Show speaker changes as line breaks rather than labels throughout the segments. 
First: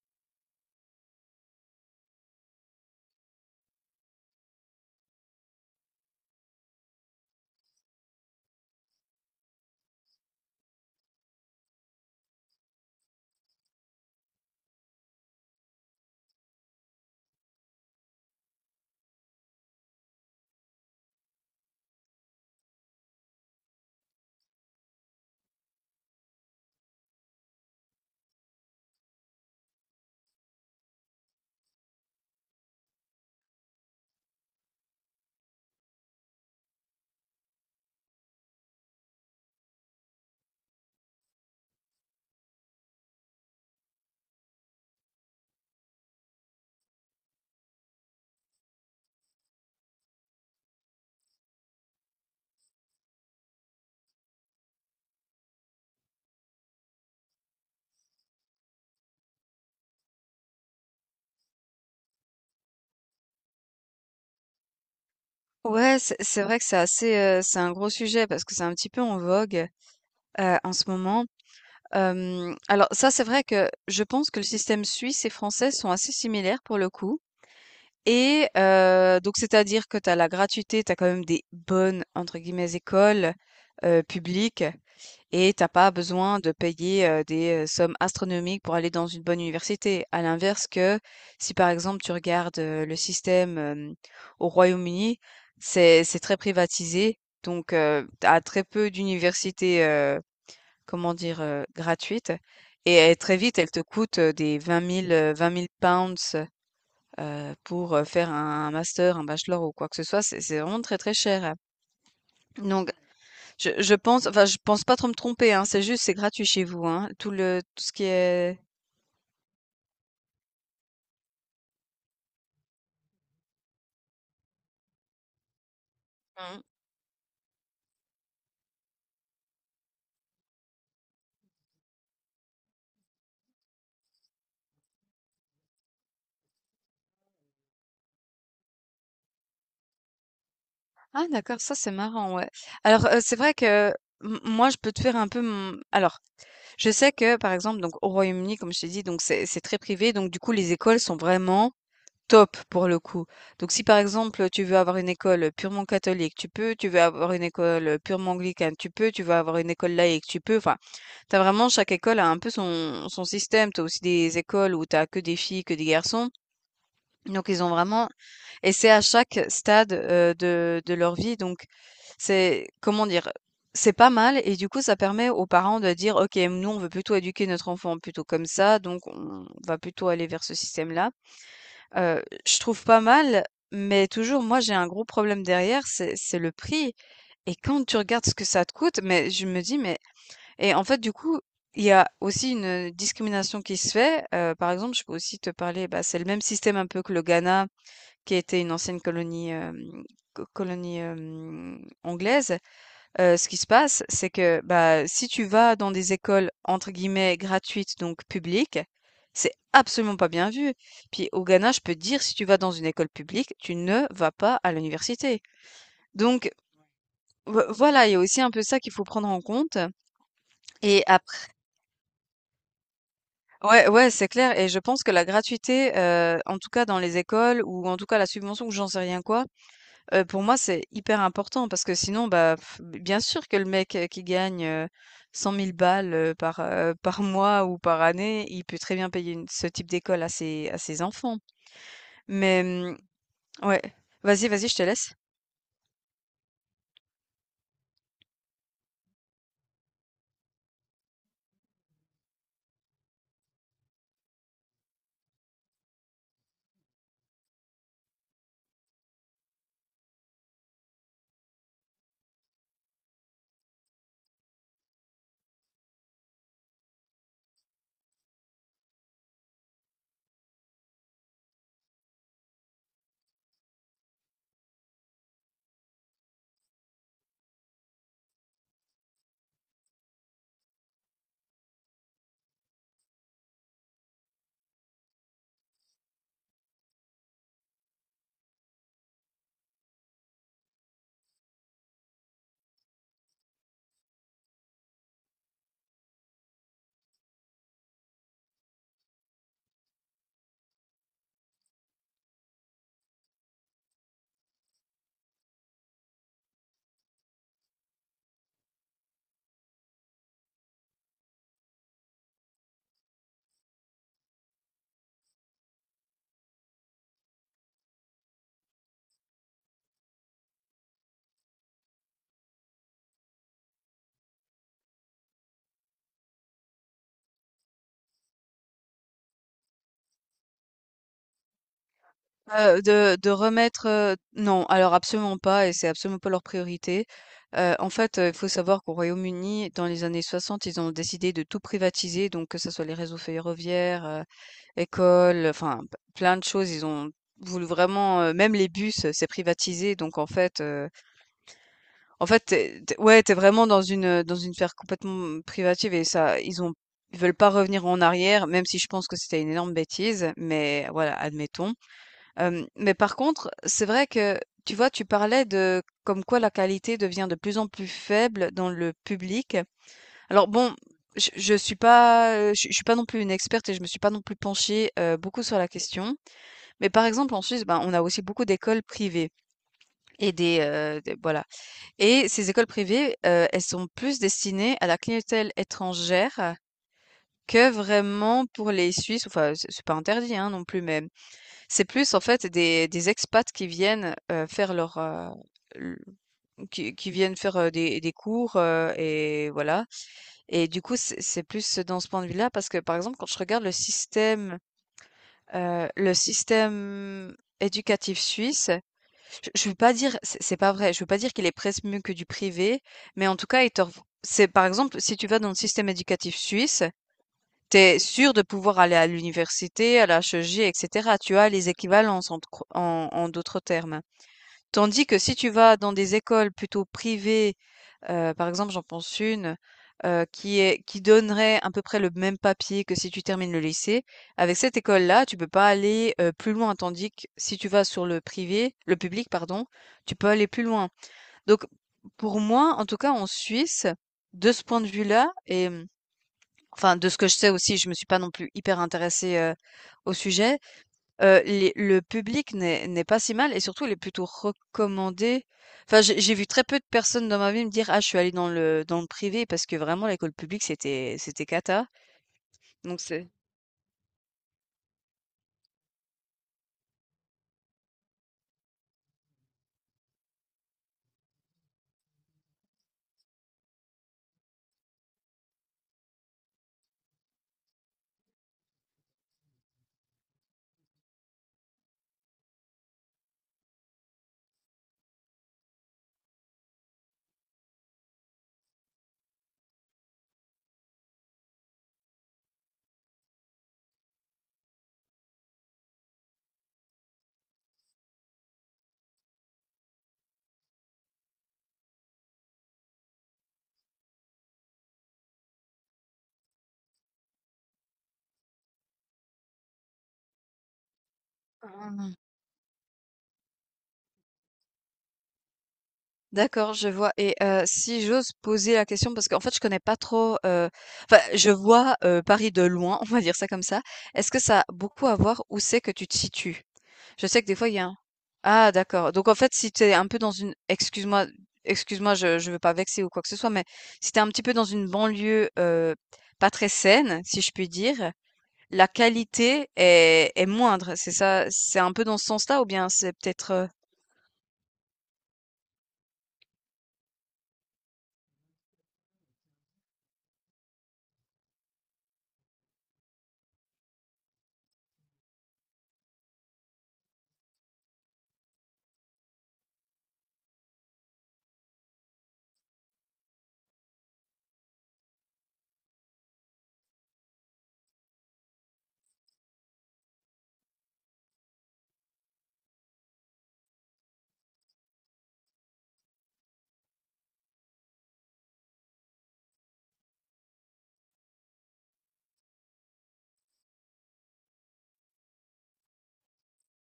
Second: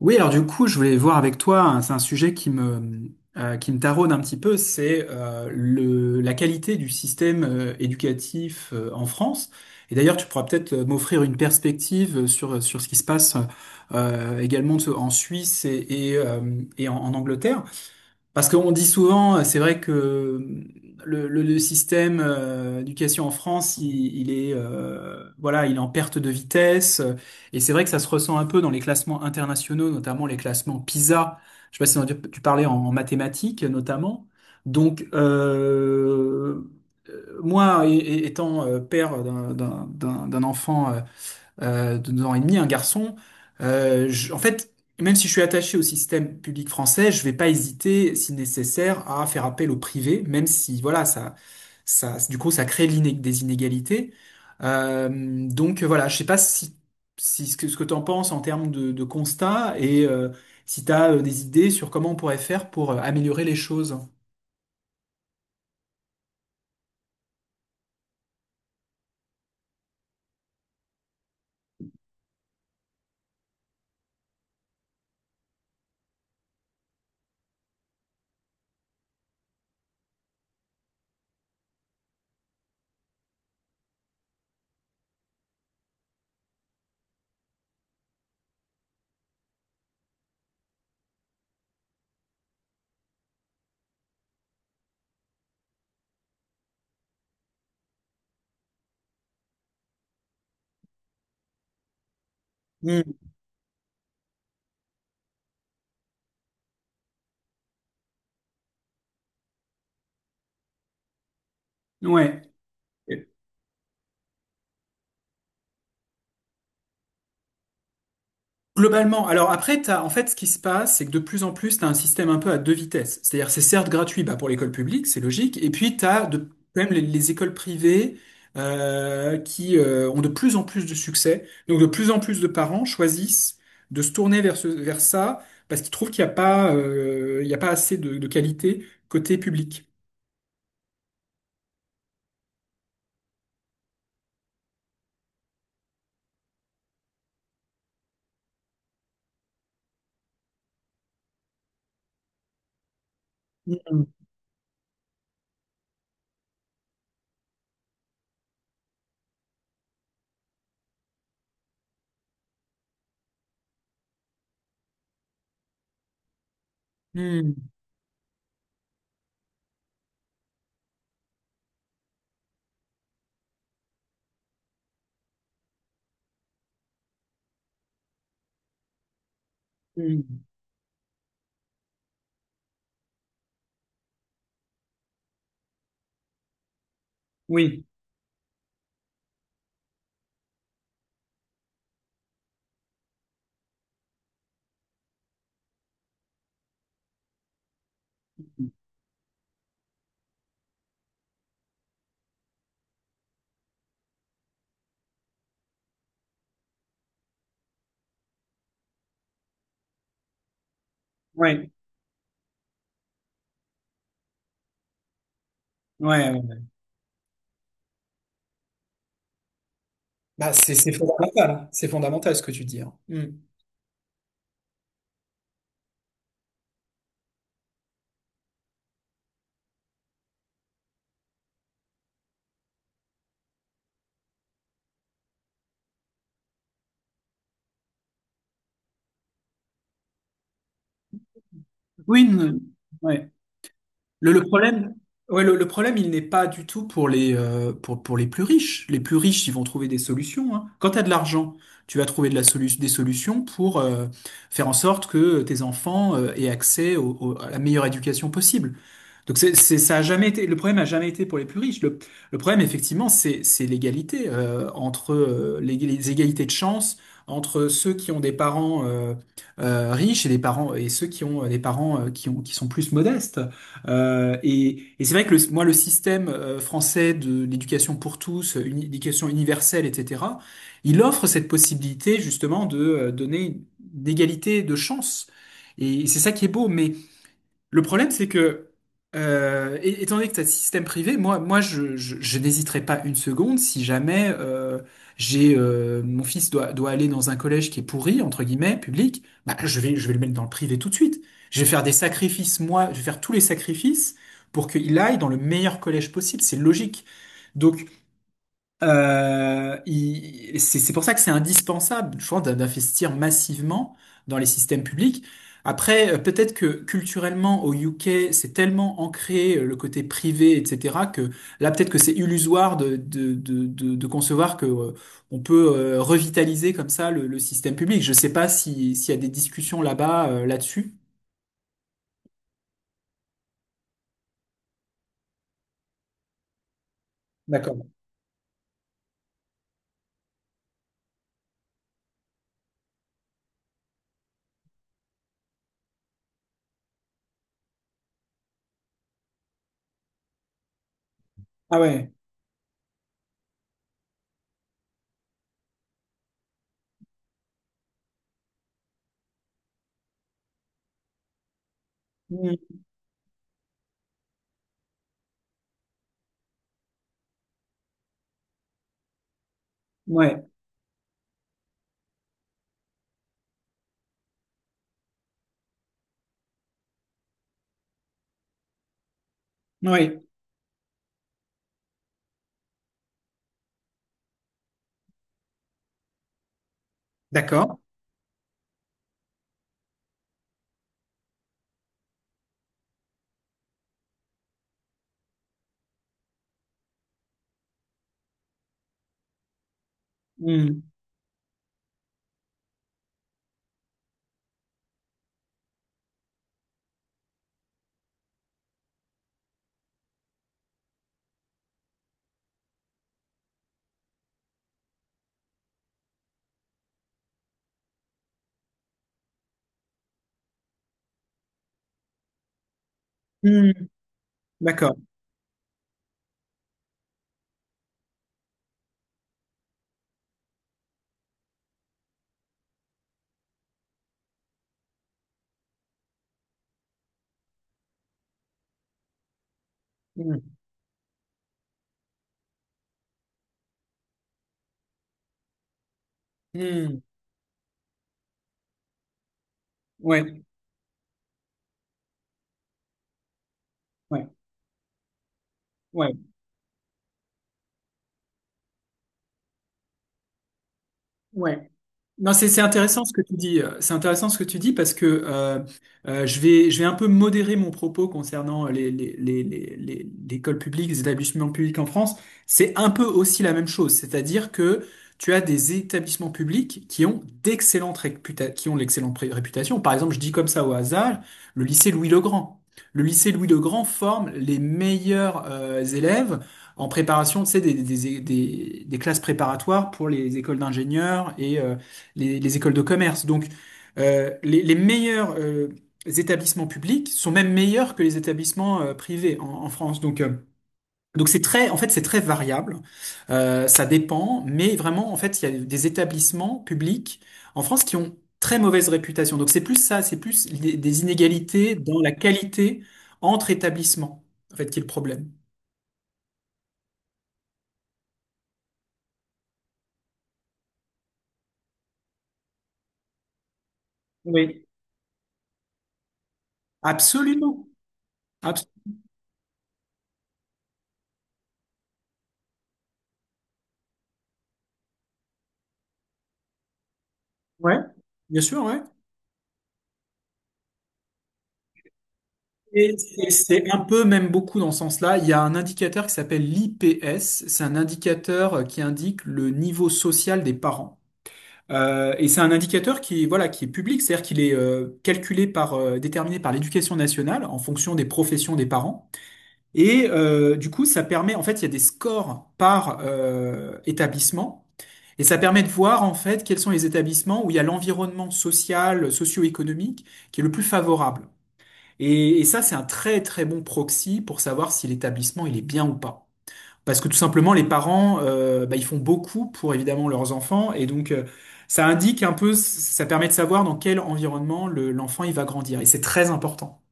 Oui, alors du coup, je voulais voir avec toi, hein, c'est un sujet qui me taraude un petit peu, c'est la qualité du système éducatif en France. Et d'ailleurs, tu pourras peut-être m'offrir une perspective sur ce qui se passe également en Suisse et en Angleterre. Parce qu'on dit souvent, c'est vrai que le système d'éducation en France, il est voilà, il est en perte de vitesse. Et c'est vrai que ça se ressent un peu dans les classements internationaux, notamment les classements PISA. Je sais pas si tu parlais en mathématiques, notamment. Donc, moi, étant père d'un enfant de 2 ans et demi, un garçon, en fait, même si je suis attaché au système public français, je vais pas hésiter, si nécessaire, à faire appel au privé, même si, voilà, du coup, ça crée des inégalités. Euh, donc voilà, je sais pas si ce que tu en penses en termes de constat et si tu as des idées sur comment on pourrait faire pour améliorer les choses.
Ouais, c'est vrai que c'est assez, c'est un gros sujet parce que c'est un petit peu en vogue, en ce moment. Alors ça, c'est vrai que je pense que le système suisse et français sont assez similaires pour le coup et donc c'est-à-dire que tu as la gratuité, tu as quand même des «bonnes» entre guillemets écoles, publiques. Et t'as pas besoin de payer, des, sommes astronomiques pour aller dans une bonne université. À l'inverse que, si par exemple tu regardes, le système, au Royaume-Uni, c'est très privatisé, donc tu très peu d'universités, comment dire? Gratuites et
Mm.
elles très vite, elles te coûtent, des 20 000, £20 000, pour, faire un master, un bachelor ou quoi que ce soit. C'est vraiment très, très cher.
Ouais.
Donc je pense enfin, je pense pas trop me tromper, hein, c'est juste, c'est gratuit chez vous, hein, tout ce qui est.
Globalement, alors après, t'as, en fait, ce qui se passe, c'est que de plus en plus, tu as un système un peu à deux vitesses. C'est-à-dire, c'est certes gratuit bah, pour l'école publique, c'est logique, et puis tu as
Mmh.
quand même les écoles privées qui ont de plus en plus de succès. Donc, de plus en plus de parents choisissent de se tourner vers ça parce qu'ils trouvent qu'il n'y a pas, il y a pas assez de qualité côté public.
Ah, d'accord, ça c'est marrant, ouais. Alors, c'est vrai que m moi, je peux te faire un peu mon alors, je sais que, par exemple, donc au Royaume-Uni, comme je t'ai dit, donc c'est très privé, donc du coup, les écoles sont vraiment top pour le coup. Donc si par
Mm,
exemple tu veux avoir une école purement catholique, tu peux, tu veux avoir une école purement anglicane, tu peux, tu veux avoir une école laïque, tu peux, enfin, t'as vraiment, chaque école a un peu son système, t'as aussi des écoles où t'as que des filles, que des garçons, donc ils
mm,
ont vraiment, et c'est à chaque stade de leur vie, donc c'est, comment dire, c'est pas mal, et du coup ça permet aux parents de dire, ok, nous on veut plutôt éduquer notre enfant plutôt comme ça, donc on va plutôt
mm.
aller vers ce système-là. Je trouve pas mal, mais toujours moi j'ai un gros problème derrière, c'est le prix et
Oui,
quand tu regardes ce que ça te coûte, mais je me dis: «Mais» et en fait du coup, il y a aussi une discrimination qui se fait, par exemple, je peux aussi te parler, bah, c'est le même système un peu que le Ghana qui était une ancienne colonie, hem, co colonie, anglaise. Ce qui se passe, c'est que, bah, si tu vas dans des écoles entre guillemets «gratuites», donc publiques, c'est absolument pas bien vu. Puis au
ouais,
Ghana, je peux te dire, si tu vas dans une école publique, tu ne vas pas à l'université.
ouais.
Donc
Ouais.
voilà, il y a aussi un peu ça qu'il faut prendre en compte
Bah, c'est
et après
fondamental, c'est fondamental ce que tu dis, hein. Hmm.
ouais, ouais, c'est clair et je pense que la gratuité, en tout cas dans les écoles ou en tout cas la subvention ou j'en sais rien quoi. Pour moi, c'est hyper important parce que sinon, bah, f bien sûr que le mec, qui gagne, 100 000 balles, par, par mois ou par année, il peut très bien payer une ce type d'école à ses enfants.
Oui, non,
Mais, mmh,
ouais.
ouais.
Le
Vas-y, vas-y, je te
problème,
laisse.
ouais, le problème, il n'est pas du tout pour les plus riches. Les plus riches, ils vont trouver des solutions, hein. Quand tu as de l'argent, tu vas trouver des solutions pour faire en sorte que tes enfants aient accès à la meilleure éducation possible. Donc ça a jamais été, le problème a jamais été pour les plus riches. Le problème, effectivement, c'est l'égalité entre les égalités de chance entre ceux qui ont des parents riches et ceux qui ont des parents qui sont plus modestes. Et c'est vrai que moi, le système français de l'éducation pour tous, une éducation universelle, etc., il offre cette possibilité justement de donner d'égalité de chance. Et c'est ça qui est beau, mais le problème, c'est que, étant donné que c'est un système privé, moi, je n'hésiterai pas une seconde si jamais j'ai mon fils doit aller dans un collège qui est pourri, entre guillemets, public, bah, je vais le mettre dans le privé tout de suite. Je vais faire des sacrifices, moi, je vais faire tous les sacrifices pour qu'il aille dans le meilleur collège possible. C'est logique. Donc, c'est pour ça que c'est indispensable, je pense, d'investir massivement dans les systèmes publics. Après, peut-être que culturellement au UK, c'est tellement ancré le côté privé, etc., que là, peut-être que c'est illusoire de concevoir que on peut revitaliser comme ça le système public. Je sais pas si s'il y a des discussions là-bas, là-dessus.
De remettre, non, alors absolument pas et c'est absolument pas leur priorité.
D'accord.
En fait, il faut savoir qu'au Royaume-Uni, dans les années 60, ils ont décidé de tout privatiser, donc que ce soit les réseaux ferroviaires, écoles, enfin p plein de choses. Ils ont voulu vraiment, même les bus, c'est privatisé donc
Ah ouais.
en fait, tu es ouais, t'es vraiment dans une sphère complètement privative et ça ils veulent pas revenir en arrière, même si je pense que c'était une énorme bêtise, mais voilà, admettons.
Mm.
Mais par contre, c'est vrai que, tu vois, tu parlais de comme quoi la qualité devient de plus en plus faible dans le public.
Ouais.
Alors bon, je suis pas, je suis pas non plus une experte et je me suis pas non plus penchée, beaucoup sur la question. Mais par exemple, en Suisse, ben, on a aussi beaucoup d'écoles privées
Ouais.
et des voilà. Et ces écoles privées, elles sont plus destinées à la clientèle étrangère que
D'accord.
vraiment pour les Suisses. Enfin, c'est pas interdit, hein, non plus, mais c'est plus en fait des expats qui viennent, faire leur, l qui viennent faire, des cours, et voilà. Et
Mm.
du coup, c'est plus dans ce point de vue-là parce que, par exemple, quand je regarde le système éducatif suisse, je veux pas dire c'est pas vrai, je veux pas dire qu'il est presque mieux que du privé, mais en tout cas, il t'offre c'est par exemple, si tu vas dans le système éducatif suisse, tu es sûr de pouvoir aller à l'université, à la HEG, et cetera. Tu as les équivalences en d'autres
Mm.
termes.
D'accord.
Tandis que si tu vas dans des écoles plutôt privées, par exemple, j'en pense une qui donnerait à peu près le même papier que si tu termines le lycée. Avec cette école-là, tu peux pas aller plus loin. Tandis que si tu vas sur le privé, le public, pardon, tu peux aller
Mm.
plus loin. Donc, pour moi, en tout cas, en Suisse, de ce point de vue-là, et enfin,
Mm.
de ce que je sais aussi, je me suis pas non plus hyper intéressée, au
Ouais.
sujet. Les Le public n'est pas si mal et surtout, il est plutôt
Ouais,
recommandé. Enfin,
ouais,
j'ai vu très peu de personnes dans ma vie me dire: «Ah, je suis allée dans le privé» parce que vraiment l'école publique, c'était
ouais.
cata.
Non, c'est
Donc
intéressant ce que
c'est
tu dis. C'est intéressant ce que tu dis parce que je vais un peu modérer mon propos concernant l'école publique, les établissements publics en France. C'est un peu aussi la même chose, c'est-à-dire que tu as des établissements publics qui ont l'excellente réputation. Par exemple, je dis comme ça au hasard, le lycée Louis-le-Grand. Le lycée Louis-le-Grand forme les meilleurs élèves en préparation, tu sais, des classes préparatoires pour les écoles d'ingénieurs et, les écoles de commerce. Donc, les meilleurs établissements publics sont même meilleurs que les établissements privés en France. Donc c'est très, en fait, c'est très variable. Ça dépend, mais vraiment, en fait, il y a des établissements publics en France qui ont très mauvaise réputation. Donc, c'est plus ça, c'est plus des inégalités dans la
Ah,
qualité entre établissements, en fait, qui est le problème.
d'accord, je vois et si j'ose poser la question parce qu'en fait, je connais pas trop, enfin, je vois, Paris de loin, on va dire ça comme ça. Est-ce que ça a
Oui.
beaucoup à voir où c'est que tu te situes? Je sais que des
Absolument.
fois, il y a un.
Abs-
Ah, d'accord. Donc en fait, si tu es un peu dans une excuse-moi, excuse-moi, je veux pas vexer ou quoi que ce soit, mais si tu es un petit peu dans une banlieue, pas très saine, si je puis
ouais.
dire,
Bien sûr, ouais.
la qualité est moindre. C'est ça? C'est un peu dans ce sens-là ou bien
Et
c'est
C'est
peut-être,
c'est un peu, même beaucoup dans ce sens-là. Il y a un indicateur qui s'appelle l'IPS. C'est un indicateur qui indique le niveau social des parents. Et c'est un indicateur qui, voilà, qui est public, c'est-à-dire qu'il est calculé par, déterminé par l'Éducation nationale en fonction des professions des parents. Et du coup, ça permet, en fait, il y a des scores par établissement. Et ça permet de voir en fait quels sont les établissements où il y a l'environnement social, socio-économique qui est le plus favorable. Et ça, c'est un très très bon proxy pour savoir si l'établissement il est bien ou pas. Parce que tout simplement, les parents, bah, ils font beaucoup pour évidemment leurs enfants, et donc ça indique un peu, ça permet de savoir dans quel environnement l'enfant il va grandir, et c'est très important.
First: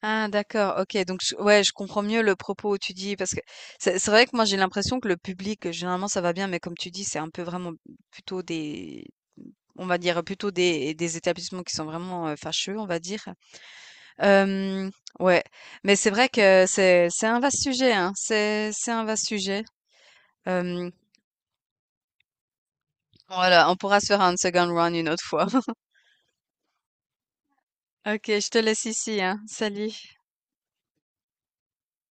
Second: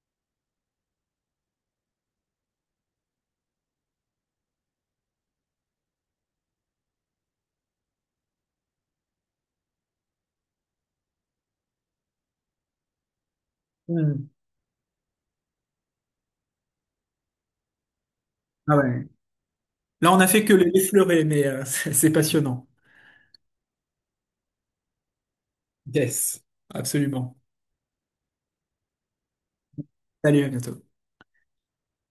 ah, d'accord, OK, donc je ouais, je comprends mieux le propos où tu dis parce que c'est vrai que moi j'ai l'impression que le public, généralement ça va bien, mais comme tu dis, c'est un peu vraiment plutôt des on va dire plutôt des établissements qui sont vraiment, fâcheux, on va dire.
Hmm.
Hem, ouais, mais c'est vrai que c'est un vaste sujet, hein. C'est
Ah
c'est un
ouais.
vaste sujet.
Là, on a fait que
Hem,
l'effleurer, mais c'est passionnant.
voilà, on pourra se faire un second round une autre fois.
Yes, absolument.
OK, je te laisse ici, hein. Salut.
Salut, à bientôt.